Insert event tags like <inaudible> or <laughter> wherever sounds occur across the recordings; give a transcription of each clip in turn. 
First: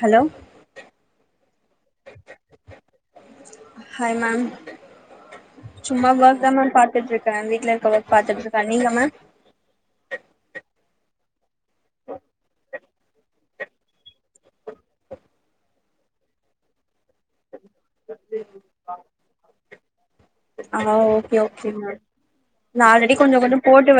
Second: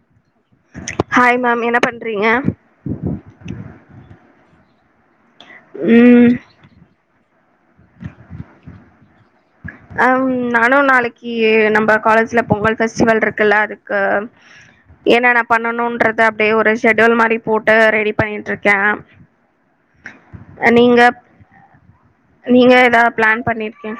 Hello hi ma'am என்ன பண்றீங்க hi ma'am சும்மா ம் ஒர்க் தா மேம் பாத்துட்ருக்க வீட்ல இருக்க ஒர்க் பாத்துட்ருக்க நீங்க மேம் அம் நானு நாளைக்கி ஏ நம்ப காலேஜ்ல பொங்கல் பெஸ்டிவல்டிருக்குல அதுக்கு என்னேன்ன பண்ணணுன்றத அப்டியே ஒரு ஷெடூல் மாரி போட்டு ரெடி பண்ணிட்ருக்கே அஹ் ஆ நீங்க ஓகே ஓகே மேம் நீங்க எதா பிளான் பண்ணிர்க்கி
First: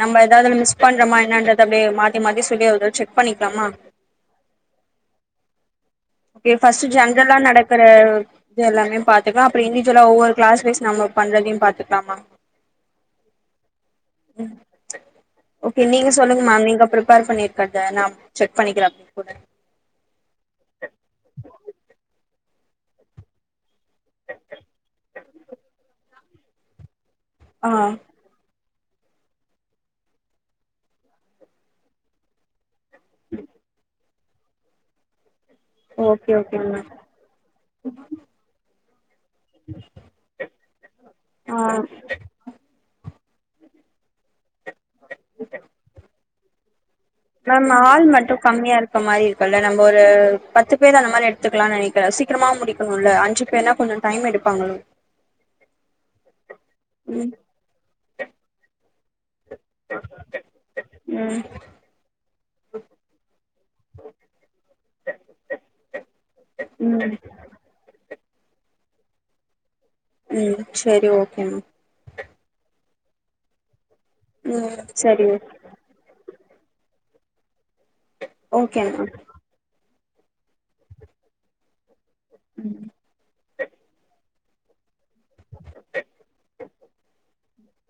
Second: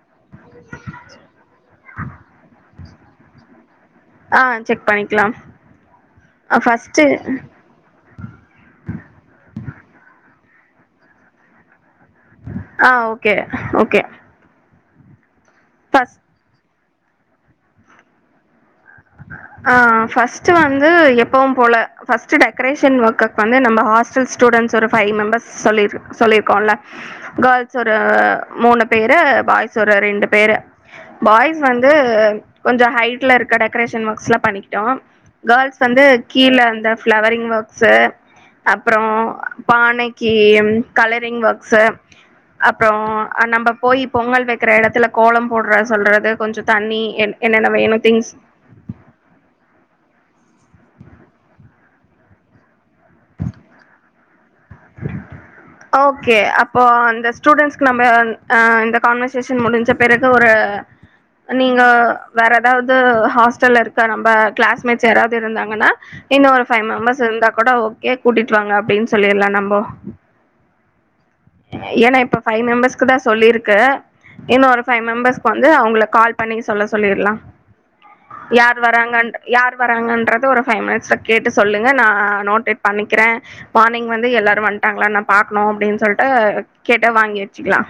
நம்ப எதாவ்து அல்ல மிஸ் பண்றமா என்னன்றது தப்டே மாத்தி மாத்தி சொல்லி செக் பண்ணிக்லாமா ஆஹ் செக் பண்ணிக்லா ஓகே ஃபஸ்ட்டு ஜன்ரல்லா நடக்கற இது எல்லாமே பாத்துக்லா அப்புறு இண்டிஜொல்லா ஒவ்வொ கிளாஸ் வைஸ் நம்ம பண்றதியு பாத்துக்லாமா ஆஹ் ஓகே ஓகே உம் ஓகே நீங்க ஃபஸ் சொல்லுங்கமா நீங்க அப்புறம் ர் பண்ணியிருக்கா நா செக் பண்ணிக்கேன் அப்பனு ஆஹ் ஃபர்ஸ்ட் வந்து எப்பவும் போல ஃபர்ஸ்ட் டெக்கரேஷன் ஒர்க்கக்கு வந்து நம்ம ஹாஸ்டல் ஸ்டூடெண்ட்ஸ் ஒரு ஃபைவ் மெம்பர்ஸ் சொல்லிரு சொல்லிருக்கோம்ல ஆ கேர்ள்ஸ் ஒரு மூன பேரு பாய்ஸ் ஒரு ரெண்டு பேரு பாய்ஸ் வந்து கொஞ்சம் ஹைட்ல இருக்க டெரேஷன் ஒர்க் லாம் பண்ணிக்கிட்டோம் கேர்ள்ஸ் வந்து ஓகே கீழ ஓகே மேம் அந்த பிளவரிங் ஒர்க்ஸ்ஸு அப்புறம் பானைக்கு கலரிங் ஒர்க்ஸ்ஸு ஆ அப்புறம் நம்ம போய் பொங்கல் வை இருக்கிற இடத்துல கோலம் போடுறது சொல்றது கொஞ்சம் தண்ணி என் மேம் என்னென்ன வேணு ஆள் திங்ஸ் மட்டும் கம்மியா இருக்க மாதிரி இருக்கு நம்ம ஒரு பத்து பேர் அந்த மாதிரி எடுத்துக்கலாம் நினைக்கற சீக்கிரமா முடிக்கணும்ல அஞ்சு பேர்னா கொஞ்சம் டைம் எடு ஓகே அ இப்போ அந்த ம் ஸ்டூடெண்ட்ஸ்க்கு நம்ம இந்த கான்வர்சேஷன் முடிஞ்ச பிறகு ஒரு ம் நீங்க வேற ஏதாவது ஹாஸ்டல்ல இருக்க நம்ம கிளாஸ்மேட்ஸ் யாராவது இருந்தாங்கன்னா இன்னும் ஒரு ஃபைவ் ம் மெம்பர்ஸ் இருந்தா கூட ஓகே கூட்டிட்டு வாங்க அப்டினு சொல்லில்லாம் நம்ம ப ம் சரி ஓகே மேம் ஏன்னா இப்போ ஃபைவ் மெம்பர்ஸ் க்கு தான் சொல்லியிருக்கு இன்னும் ம் ஒரு ஃபைவ் சரி மெம்பர்ஸ்க்கு வந்து அவங்கள கால் பண்ணி சொல்ல சொல்லிடலாம் யார் ஓகே மேம் வராங்க யார் வராங்கன்றது ஒரு ஃபைவ் மினிட்ஸ்ல கேட்டு சொல்லுங்க நான் நோட்டேட் பண்ணிக்கிறே மார்னிங் வந்து எல்லாரும் வன்ட்டாங்களான்னு ந பாக்கணும் அப்படினு சொல்லிட்டு கேட்ட வாங்கி வச்சுக்கலாம்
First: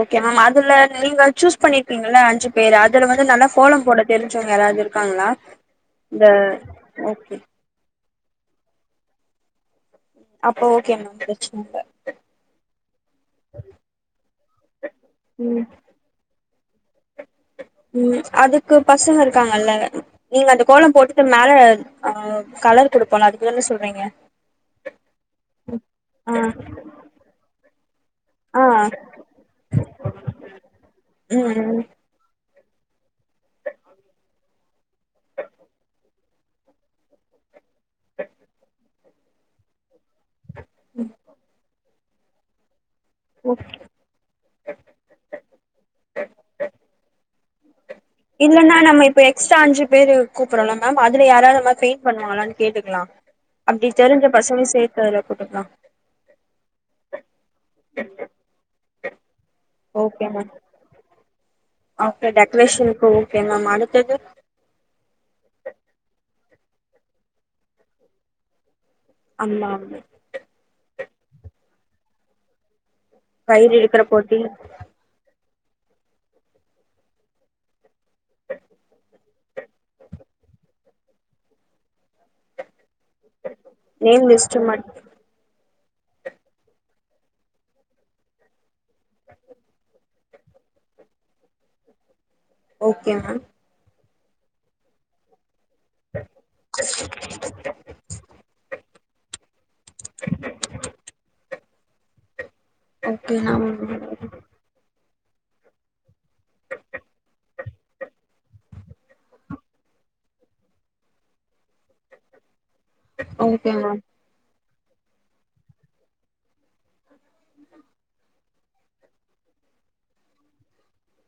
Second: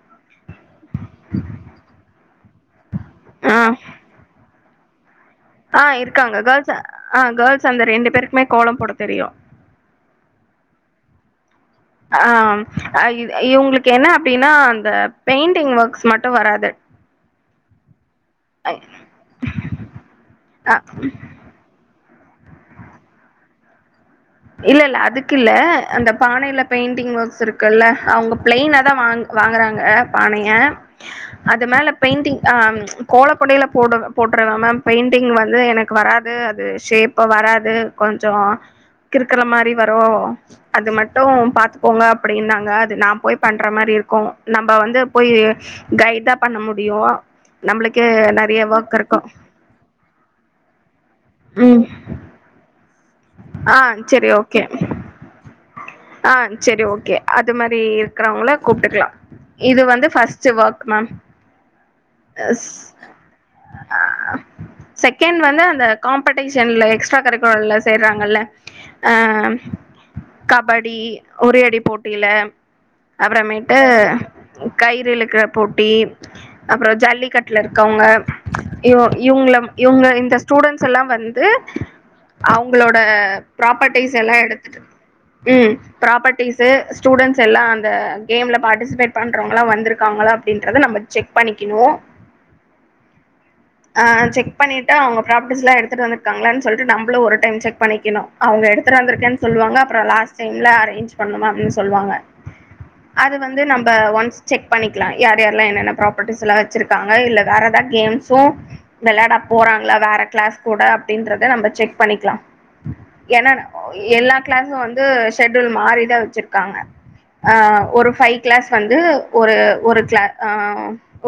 ஓகே மேம் அதுல நீங்க சூஸ் பண்ணிருக்கிங்ள அஞ்சு பேரு அதுல வந்து நல்லா கோலம் போட தெரிஞ்சவங்க யாராவது இருக்காங்களா ஆஹ் இந்த இருக்காங்க கேர்ள்ஸ் ஆஹ் ஓகே கேர்ள்ஸ் அந்த ரெண்டு பேரு மே கோலம் போட தெரியும் அப்ப ஓகே மேம் பிரச்சன இல்ல ஆஹ் இவ இவங்களுக்கு என்ன அப்டின்னா அந்த ம் பெயிண்டிங் ஒர்க்ஸ் மட்டும் வராது <inaudible> ம் அதுக்கு பசங்க இருக்காங்கல்ல நீங்க அந்த அ கோலம் போட்டுட்டு மேல ஆஹ் கலர் கொடுப்போல அதுக்குதானே சொல்றீங்க இல்ல இல்ல அதுக்கு இல்ல அந்த ஆ பானையில பெயிண்டிங் ஒர்க்ஸ் இருக்குல அவங்க ஆ பிளைனாதா வாங் வாங்கறாங்க பானைய ம் அது ம் மேல பெயிண்டிங் ஆம் கோலப்பொடியில போடு போற்றவ மேம் பெயிண்டிங் வந்து எனக்கு வரா து அது ஷேப்பா வரா அது கொஞ்சம் கிருக்கிற மாறி வ ரும் அது மட்டும் பாத்துக்கோங்க அப்டின்னாங்க நா போய் ஓகே. பண்ற மாறி இருக்கு நம்ப வந்து போய் கைதா பண்ண முடியும் நம்புளுக் இல்லன்னா நம்ம இப்போ எக்ஸ்ட்ரா அஞ்சு பேர் கூப்பறோம்ல மேம் அதுல யாராவது அது மா ம் பெயிண்ட் பண்ணுவாங்காளானு கேட்டுக்கலாம் ஆ அப்டி தெரிஞ்ச பசனையு சேத்து அதுல போட்டுக்கலாம் ஆஹ் சரி ஓகே அது மாதிரி இருக்கிறவங்கள கூப்ட்டுக்கலா இது வந்து okay first ma'am work ma'am okay டெக்கரேஷனுக்கு ஓகே மேம் ஆ ஆ அடுத்தது செகண்ட் வந்து அந்த காம்பெட் டேஷன்ல்ல எக்ஸ்ட்ரா கரிக்குலர்ல சேறாங்கல்ல ஆ ஆமா கப் ஒரே அடி போட்டியில கயிறு அப்புறமேட்டு இழுக்குற போட்டி கயிறு இழுக்கற போட்டி அப்புறம் ஜல்லிக்கட்ல இருக்கவங்க இவோ இவங்கள இவங்கள இந்த ஸ்டூடெ்ன்ஸ் எல்லா வந்து அவங் ங்களோட ப்ராப்பர்டிஸ் நேம் எல்லா லிஸ்ட் எடுத்துட்டு மட் ம் ப்ராப்பர்ட்டிசூ ஸ்டூடண்ஸ் எல்லாம் அந்த கேம்ல பார்ட்டிசிபேட் பண்றவங்கலாம் வந்திருக்காங்களா அப்டின்றத நம்ம செக் பண்ணிக்கணும் ஓகே மேம் ஆஹ் செக் பண்ணிட்டு அவங்க பராப் பர்ட்டீஸ்லாம் எடுத்துட்டு வந்திருக்கானு சொல்லிட்டு நம்புளும் ஒரு டைம் செக் பண்ணிக்கணு அவங்க எடுத் எடுத்துட்டு வந்துருக்கேனு சொல்லுவாங்க அப்புறம் லாஸ்ட் எல்லாம் அரேஞ் பண்ணும் அப்படின்னு சொல்லுவாங்க ஓகே அது வந்து மேம் நம்ம ஒன்ஸ் செக் பண்ணி லாம் யார் யாரல்லாம் என்னென்ன ப்ராப்பர்ட்டிஸ் எல்லாம் வச்சிருக்காங்க இல்ல வேற ஏதாவ கேம்ஸும் விளையாடா போறாங்களா வேற கிளாஸ் கூட அப்படின்றத நம்ம செக் பண்ணிக்கலாம் என்னன்ன ஓகே மேம் எல்லா கிளாஸ் ஆன் வந்து ஷெட்யுல் மாறி தா வச்சிருக்காங்க ஆ ஒரு பைவ் கிளாஸ் வந்து ஒரு கிளா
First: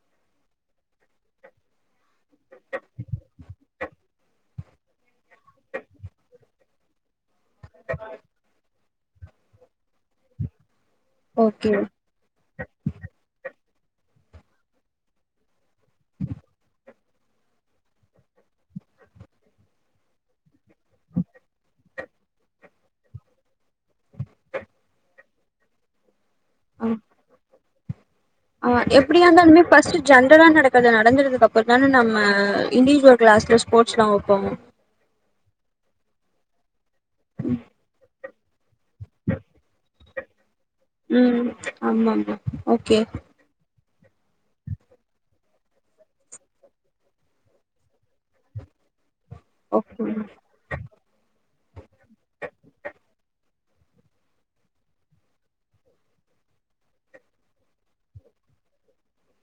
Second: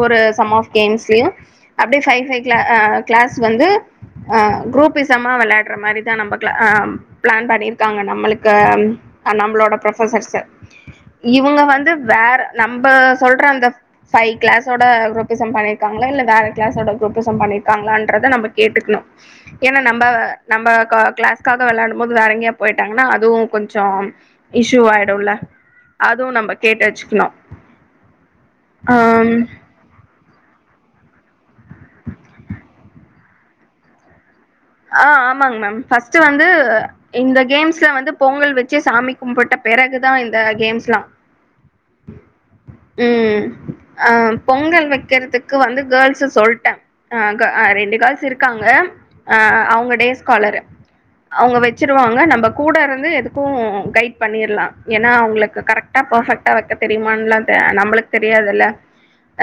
ஒரு சம் ஆஃப் கேம்ஸ்லயு அப்டியே பைவ் பைவ் க்ள கிளாஸு வந்து குரூப் மா வெளாட்ற மாரிதா நம்ப பிளான் பண்ணிருக்காங்க நம்ளுக் நம்ளோட ப்ரோபோசர்ஸு இவங்க ஓகே வந்து வேற நம்ப சொல்ற அந்த பைவ் கிளாஸோட ரொடேசன் பண்ணி க்காங்கலா இல்ல வேற கிளாஸ்ஓட ரொட்டேஷன் பண்ணிருக்காங்களான்றத நம்ப கேட்டுக்குனு ஏன்னா நம்ப நம்ப க கிளாஸ்காக வெளாடும் போது வேற எங்கயா பொயிட்டாங்கன்னா அது அதுவும் கொஞ்ஜோ இஷூ ஆய்டுல அது துவு நம்ப கேட்டு ஆ வெச்சுக்கணு ஆ எப்டியா இருந்தாலுமே பர்ஸ்ட்டு ஜென்ரலா நடக் அது நடந்தரதுக்கு அப்றோ தானே நம்ப இண்டிவிஜுவல் கிளாஸ்ல ஸ்போர்ட்ஸ்லா வப்போ ஆ ஆமாங்க மேம் ஃபர்ஸ்ட்டு வந்து இந்த கேம்ஸ்ல வந்து பொங்கல் வெச் சி சாமி கும்பிட்ட பெறகு தா தா இந்த கேம்ஸ்லா ம் ஆமாமா ஓகே ம் ஆ பொங்கல் வைக்கறதுக்கு க்கு வந்து கேர்ள்ஸு சொல்ட்டே ஆ ரெண்டு கேர்ள்ஸ் இருக்காங்க ஆ அவங்க ஓகே டேஸ்காலரு அவங்க வெச் வச்சிருவாங்க நம்ப கூட இருந்து எதுக்கு கைட் பண்ணிர்லா ஏன்னா அவுங்ளுக்கு கரெக்டா பர்பெக்ட்டா வைக்க தெரியுமான்லா நம்ளுக்கு தெரியாதுல்ல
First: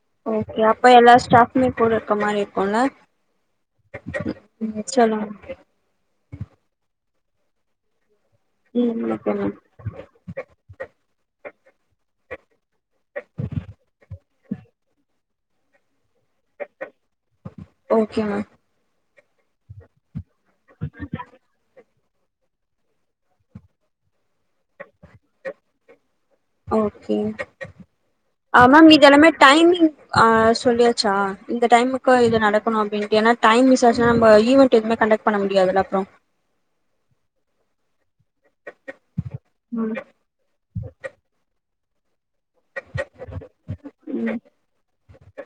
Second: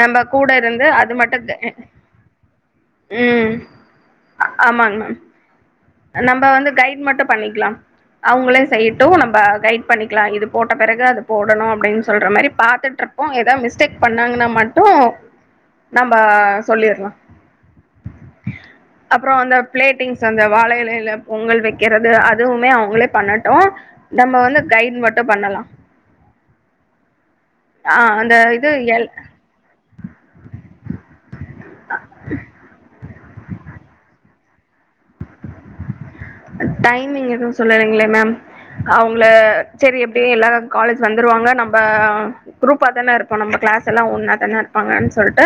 நம்ப கூட ஓகே இருந்து அப்ப எல்லா அது ஸ்டாஃப்மே மட்டும் கூட இருக்க மாரி இருக்கு இல்ல ம் ஆமாங்க மேம் நம்ப வந்து கைட் மட்டு பண்ணிக்லா அவங்ளே ம் செய்யட்டு ஓகே நம்ப மேம் கைட் பண்ணிக்கலா இது போட்ட பிறகு அது போடணு அப்டின்னு சொல்ற மாரி பாத்துட்ருப்போ எதா மிஸ்டேக் பண்ணாங்கன்னா மட்டு நம்ப சொல்லிர்லா ஓகே மேம் அப்றோ அந்த பிளேட்டிங்ஸ் சோ அந்த வாழ இலையில பொங்கல் வைக்க க்கிறது அதுவுமே அவங்ளே பண்ணட்டு நம்ம வந்து கைட் மட்டு பண்ணலா ஓகே ஆ அந்த இது ஆமா மீதி எல் எல்லாமே டைமிங் ஆஹ் சொல்லியாச்சா இந்த டைமுக்கு இது நடக்கணு அப்டின்டு ஏன்னா டைம் மிசாச்சனா நம்ப ஈவன்ட் எதுவுமே கண்டக்ட் பண்ண முடியாதுல அப்றோ டைமிங் எதுவும் சொல்லலைங்களே மேம் அவங்க செரி ம் எப்படியு எல்லாரும் காலேஜ் வந்துருவாங்க நம் <unintelligible> குரூப்பா தான இருப்போம் நம்ம கிளாஸ் எல்லா ஒன்னா ம் தான இருப்பாங்கன்னு சொல்ட்டு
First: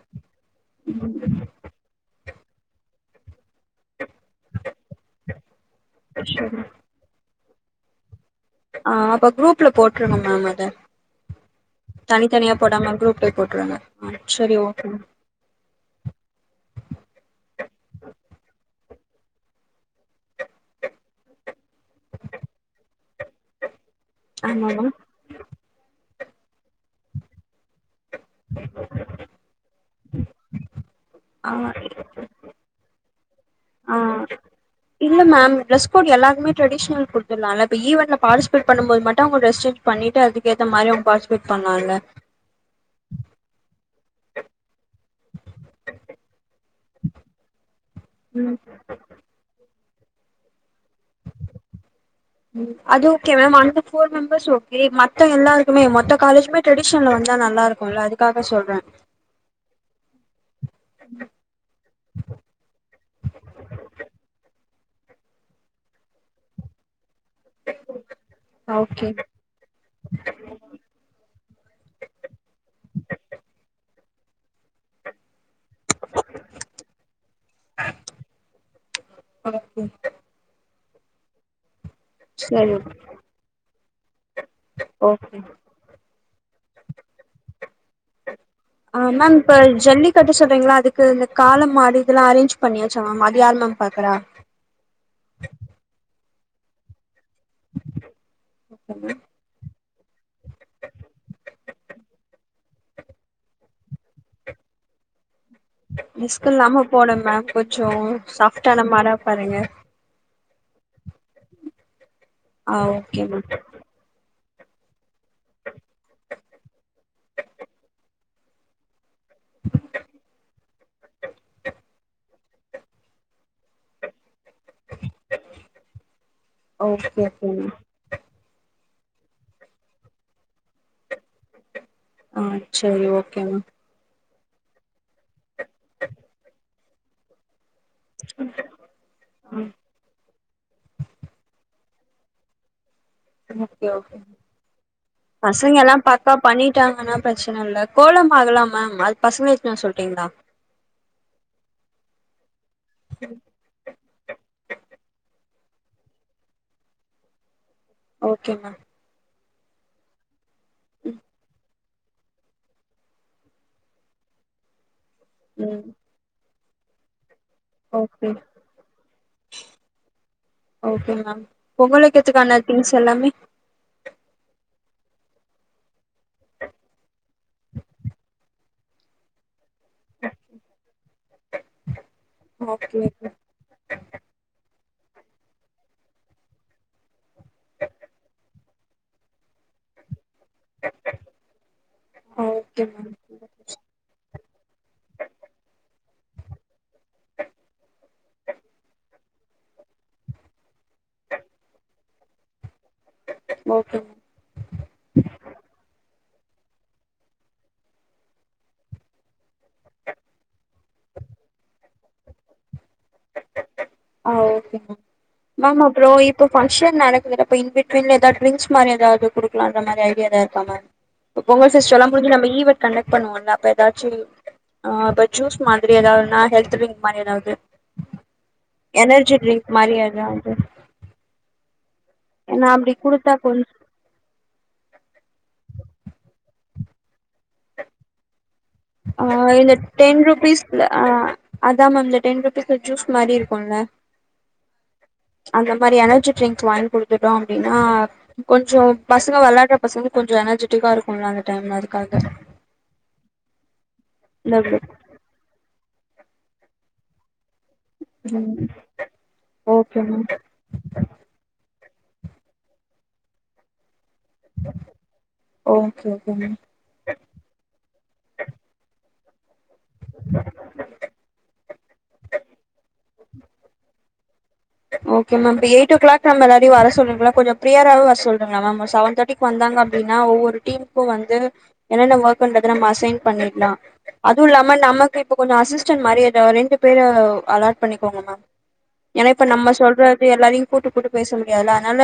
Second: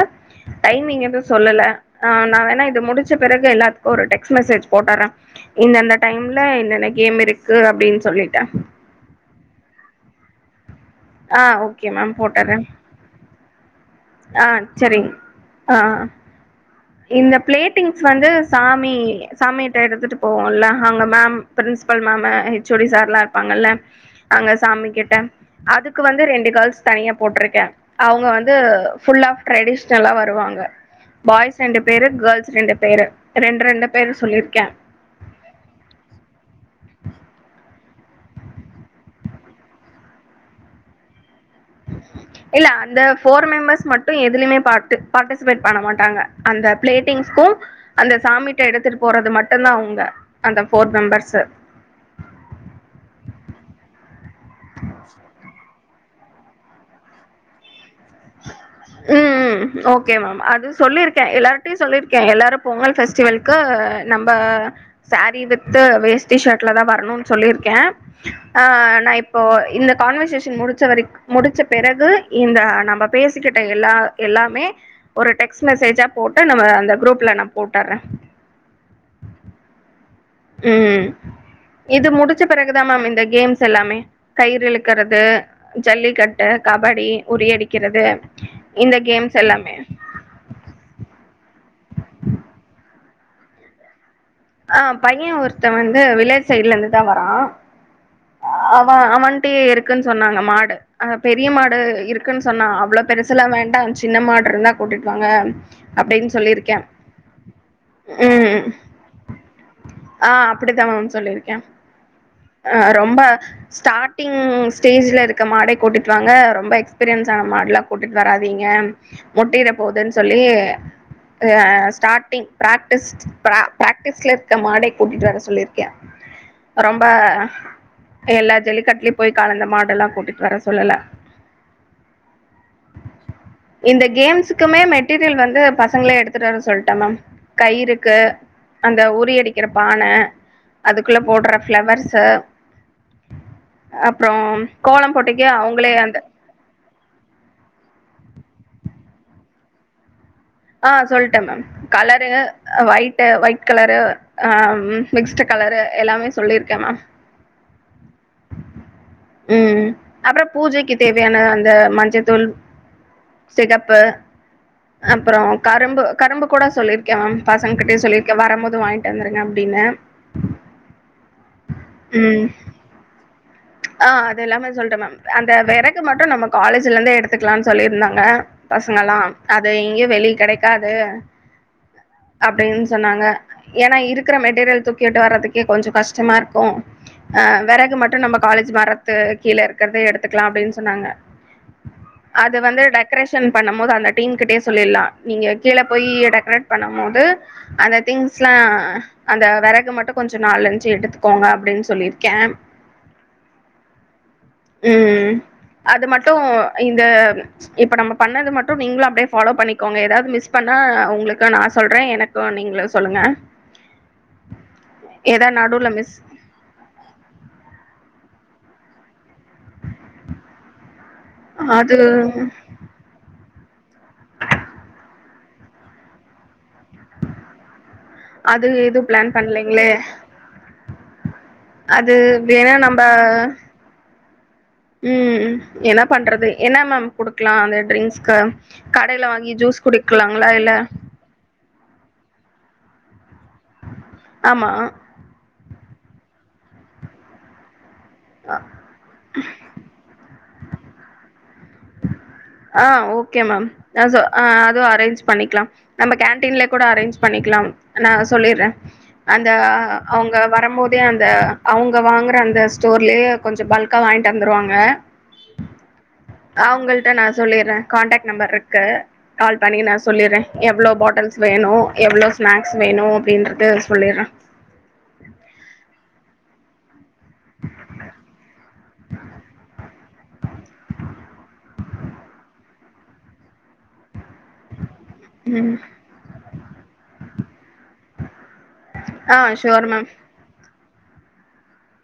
டைமிங் எதவு சொல்லல ஆஹ் நா வேணா இது முடிச் ச்ச பிறகு எல்லாத்துக்கு ஒரு டெக்ஸ்ட் மெசேஜ் போட்டுறே இந்தெந்த டைம்ல இன்னென்ன கேம் இருக் க்கு அப்டின்னு சொல்லி ஆஹ் அப்ப குரூப்ல போற்று ட்ரூவோம் மேம் அத ஆ ஓகே தனித்தனியா போடாம குரூப்ல போற்றுங்க ஆஹ் சரிங்க ஆஹ் இந்த பிளேட்டிங்ஸ் வந்து சா மி சாமியிட்ட எடுத்துட்டு போவோல அங்க ma'am principal ma'am H O D சார்லா பாங்கல்ல அங்க மேம் சாமி கிட்ட அதுக் கு வந்து ரெண்டு கேள்ஸ் தனியா போட்டிருக்கே அவங்க வந்து ஃபுல் ஆஃப் ட்ரெடிஷ்னலா வருவாங்க ரெண்டு பேரு கேள்ஸ் ரெண்டு பேரு ரெண்டு ரெண்டு பேரு ஆஹ் சொல்லியிருக்கே இல்ல மேம் ட்ரெஸ் கோட் எல்லாருக்குமே ட்ரெடிஷ்னல் குடுத்துடுலால இப்ப ஈவன்ட்ல பார்டிசிபேட் பண்ணும் போது மட்டும் அவங்க டிரஸ் சேஞ்ச் பண்ணிட்டு அதுக்கு ஏத்தமாரி அவங்க பாஷ் இல்ல அந்த ஃபோர் மெம்பர்ஸ் மட் டு எதுலுமே பார்ட் பார்டிசிபேட் பண்ண மாட்டாங்க அந்த பிளேட்டிங்ஸ்கும் அந்த ம் சாமிட்ட எடுத்துட்டு போறது மட்டு தா அவங்க அந்த ஃபோர் மெம்பர்ஸு அது ஓகே மேம் அந்த ஃபோர் மெம்பர்ஸ் ஓகே மத்த எல்லார் ம் மொத்த காலேஜுமே ட்ரெடிஷன்ல வந்த நல்ல இருக் உம் ம் ஓகே மேம் அது சொல்லிருக்கேன் எல்லார்ட்டயும் சொல்லிருக்கேன் எல்லாரும் பொங்கல் ஃபெஸ்டிவல்கு நம்ப சாரீ வி்த்து வேஸ்ட்டி ஷர்ட்லதா வரணு சொல்லியிருக்கே ஆ ஓகே நா இப்போ இந்த கான்வர்சேஷன் முடிச்ச வரக்கு முடிச்ச பிறகு இந்த நம்ம கிட்டே எல்லா எல்லாமே ஒரு டெக்ஸ்ட் மெசேஜா போட்டு நம்ப அந்த குரூப்ல நா போட்டுறே ஓகே உம் இது முடிச்ச சரி பிறகுதாமேம் இந்த கேம்ஸ் எல்லாமே. கயிறு இழுக்குறது ஓகே ஜல்லிக்கட் த கபடி உறியடிக் அ மேம் இப்ப ஜல்லிக்கட்டு சொல்றீங்கள அதுக்கு இந்த கால மாடு இதெல்லா அரேன்ஞ் பண்ணியாச்சு அ மதியானம் பாக்குறா ஆ பைய ஒருத்த வந்து வில்லேஜ் சைடுல இருந்துதா வர் ஆ அவ ஓகே மேம் அவன்ட்டயே இரு க்குன் சொன்னாங்க மாடு பெரிய மாடு இருக்குன்னு சொன்னா அவ்ள பெருசெலா வேண்டா சின்ன மாடு இருந்தா கூட்டிட் வாங்க அப்டின்னு ரிஸ்க் சொல்லிருக்கே இல்லாம போகனு மேம் கொஞ்ச ம் சாஃப்டான மாடா பாருங்க ஆ அப்படித்தா மேம் சொல்லிருக்க ஆ அ ரொம்ப ஓகே மேம் ஸ்டாட்டிங் ம் ஸ்டேஜில இருக்க மாடே கூட்டிட்டு வாங்க ரொம்ப எக்ஸ்பீரியன்ஸ் ஆன மாடெல்லா கூட்டிட்டு வராதீங்க முட்டிட போகுதுன் சொல்லி அ ஸ்டாட்டிங் பிராக்டிஸ்டு ப்ர பிராக்டிஸ்ல இருக்க மாடை கூட்டிட்டு வர சொல்லிருக்கே ரொம்ப ஓகே ஓகே மேம் எல்லா ஜல்லிக்கட்லயு போய் கலந்த மாடெல்லா கூட்டிட்டு வர சொல்லல ஆ சரி ஓகே மேம் துக்குமே மெட்டீரியல் வந் கு பசங்கள எடுத்துட்டு வர சொல்ட் டனம் கை இருக்கு அந்த உறி ஆ அடிக்கற பான அதுக்குள்ள போட்ற ஃபளவர்ஸ் ச ஓகே ஓகே மேம் கோலம் போட்டிக்கு பசங்க அவங்களே எல்லா அந்த பக்கா பண்ணிட்டாங்கன்னா ப்ரச்சன இல்ல கோலம் ஆகலா மேம் அது பசங்கள்ட்டலா சொல்டிங்ளா ஆ சொல்ட்ட மேம் கலரு அ வைட்டு வைட் கலரு ஆ மிக்ஸ்டு கலரு எல்லாமே சொல்லிருக்க மேம் ஓகே மேம் ம் அப்ற பூஜைக்கு ம் தேவையான அந்த மஞ்சதூள் சிகப்பு அப்பறோ ம் கரும்பு கரும்பு கூட சொல்லிருக்கே மேம் பசங்க கிட்டயு ஓகே சொல்லிருக்க வரம்போது வாங்கிட்டு வந்துருங்க அப்டின்னு ஓகே மேம் பொங்க ம் வைக்கிறதுக்கான திங்ஸ் எல்லாமே ஆ அது எல்லாமே சொல்ட மேம் அந்த வெறகு மட்டு நம்ம காலேஜ்ல இருந்தே எடுத்துக்லான் சொல்லிருந்தாங்க பசங்கெலா அது எங்கயு வெளிய கெடைக்காது அப்டின் ஓகே சொன்னாங்க ஓகே ஏனா இருக்கற மெட்டீரியல்ஸ தூக்கிட்டு வர்றதுக்கே கொஞ்சோ கஷ்டமா இருக்கு ஆ வெறகு மட்டு நம்ம காலேஜ் மரத்து கீழ இருக்றதே எடுத் துக்லா அப்டின் சொன்னாங்க அது வந்து ஓகே மேம் டெகரேஷன் பண்ணும்போது அந்த டீன் கிட்டயே சொல்லிர்லா நீங்க கீழ போயி டெகரேட் பண்ணம் போது அந்த திங்ஸ்லா அந்த வெறகு மட்டு கொஞ்சோ நாளஞ்சு எடுத்துக்கோங்க அப்டின்னு சொல்லிருக்கே ஓகே மேம் ம் அது மட் டு இந்த இப்ப நம்ம பண்ணது மட்டு நீங்களு அப்டே ஃபாலோ பண்ணிகோங்க ஏதாவது மிஸ் பண்ணா உங்களுக்கு நா சொல்றே எனக்கும் நீங்களு சொல்லுங்க, அ, ஓகே மேம், ஏதா மேம் நடுவுல அப்றோ மிஸ் இப்ப ஃபங்ஷன் நடக்குதுல அப்ப இன்பிட்வின்ல எதாது ட்ரிங்ஸ் மாறி எதாது குடுக் லான்ற மாரி ஐடியா எதா இருக்கா மேம் இப்ப பொங்கல் அது ஃபெஷ்டிவல்லா முடிஞ்சி நம்ப ஈவண்ட் கண்டக்ட் பண்ணுவோல்ல அப்ப எதாச்சு அ அப்ப ஜூஸ் மாதிரி எதாதுனா ஹெல் ட்ரிங்க் மாரி எதாவது அது எதுவு பிளான் எனர்ஜி ட்ரிங்க் பண்லைங்களே மாரி எதாவது அது வேணா நம்ப, ம் என்ன பண்றது? என்ன மேம் குடுக்கலா அந்த ட்ரிங்க்ஸ்க்கு கடையில அ வாங்கி இல்ல ஜூஸ் டென் குடிக்கலாங்களா இல்ல ருபீஸ்ல ஆ அ தா மேம் இந்த டென் ருபீஸ்ல ஜூஸ் மாரி இருக் ஆமா அந்த மாரி எனர்ஜி ட்ரிங்க் வாங்கி குடுத்துட்டோ அப்டின்னா கொஞ்சோ பசங்க வெளாடுற பசங்க கொஞ்சோ எனர்ஜெட்டிக்கா இருக்கும்ல அந்த டைம்ல அது ஆ ஓகே ஓகே மேம் ஆ சொ ஆ அதுவு அரேஞ்ச் பண்ணிக்லாம் நம்ம கேன்டீன்ல கூட அரே்ஞ்ச் பண்ணி க்லாம் நா சொல்லிறே ம் அந்த அ ஓகே மேம் அவுங்க வரம்மோதே அந்த அவுங்க வாங்குற அந்த ஸ்டோர்லேயே கொஞ்ச பால் அக்கா வாய்ன்ட்டு வந்துருவாங்க ஓகே ஓகே மேம் உங்கள்ட்ட நா சொல்லிறே கான்டாக்ட் நம்பர் இருக்கு கால் பண்ணி நா சொல்லிறே எவ்ளோ பாட்டில்ஸ் வேணு எவ்ளோ ஸ்நாக்ஸ் வேணு அப்படின்றது சொல்லிறே ஓகே மேம் இப்ப எய்ட் ஓ கிளாக் நம்ம எல்லாரையு வர சொ சொல்லுங்களா கொஞ்சோ பிரியரா வர சொல்ட்டுங்களா மேம் ஒரு செவன் தேட்டிக்கு வந்தாங்க அப்டின்னா ஒவ்வொரு டீம்முக்கு வந்த் து என்னென்ன ஒர்க் பண்றது நம்ம அசைன் பண்ணிட்லா அது இல்லாம நமக்கு இப்ப கொஞ்சோ ம் அசிஸ்டன் மாரி எதோ ரெண்டு பேரு அலட் பண்ணிக்கோங்க ஆ மேம் நா ஷோர் மேம் சொல்றது எல்லாரையு கூட்டு கூட்டு பேச முடியாதுல்ல அதனால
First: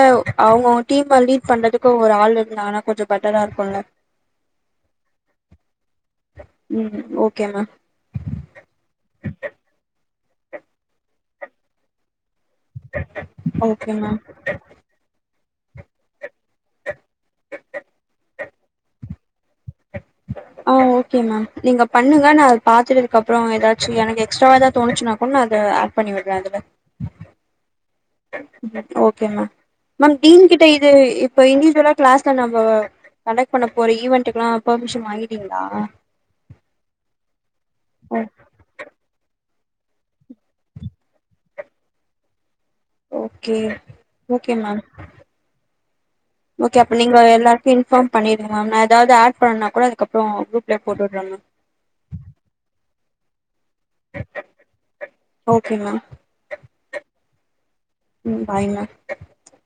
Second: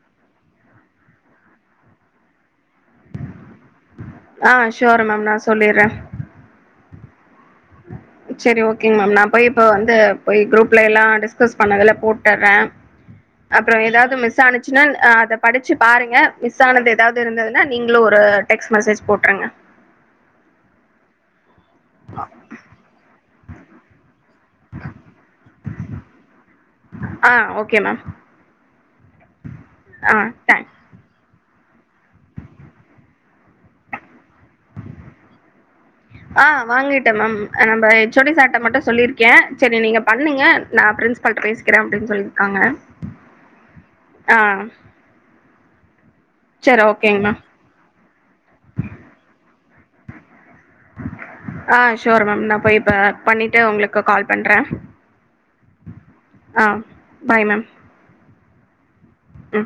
அவுங்கவுங்க டீம லீட் பண்றதுக்கு ஒரு ஆள் இருந்தாங்னா ஆ சுயர் மேம் நா சொல்லிட்றே ஓக் செரி ஓகேங் மேம் நா போய் இப்ப வந்து போய் குரூப்லே எல்லா டிஸ்கஸ் பண்ணதுல போட் ஆ அ அப்புறோ ஓகே ஏதாவது மேம் மிஸ் ஆனுச்சுன்னா ஆ அத படிச்சு பாருங்க மிஸ் ஆனது ஏதாவது இருந்ததுன்னா நீங்களு ஒரு டெக்ட் மெசேஜ் போட்டுருங்க ஆ ஓகே மேம் நீங்க பண்ணுங்க நா அத பாத்துட்டதுக்கு அப்புறோ ஏதாச்சு எனக்கு எக்ஸ்ட்ரா ஏதா தோனுச்சுனா கூட நா அத ஆட் பண்ணி விட்றே அதுல ஆ okay ma'am okay ma'am ma'am ஆ டீன் கிட்ட தேங்க்ஸ் இது இப்ப இன்டிஜ்வலா கிளாஸ்ல நம்ப வ கண்டக்ட் பண்ண போற ஈவெண்ட் ஆ வாங்கிட்டே மேம் நம்ப ஓ ஹெச்சோடி சார்ட மட்டு சொல்லிருக்கே செரி நீங்க பண்ணுங்க நா பிரின்ஸ்பால்ட்ட பேசிக்கிறே அப்படின் சொல்லிருக்காங்க ஓகே ஓகே மேம் ஒகே சரி அப்ப நீங்க ஓகேங்க மேம். எல்லார்டையு இன்பார்ம் பண்ணிருங்க மேம் நா எதாவது ஆட் பண்ணா அதுக்கப்றோ ஆஹ் ஷோர் மேம் நா போய் இப்ப பண்ணி உங்ளுக்கு கால் பண்றே ஓகே மேம் ஆஹ் பாய் மேம் பாய்மா உம்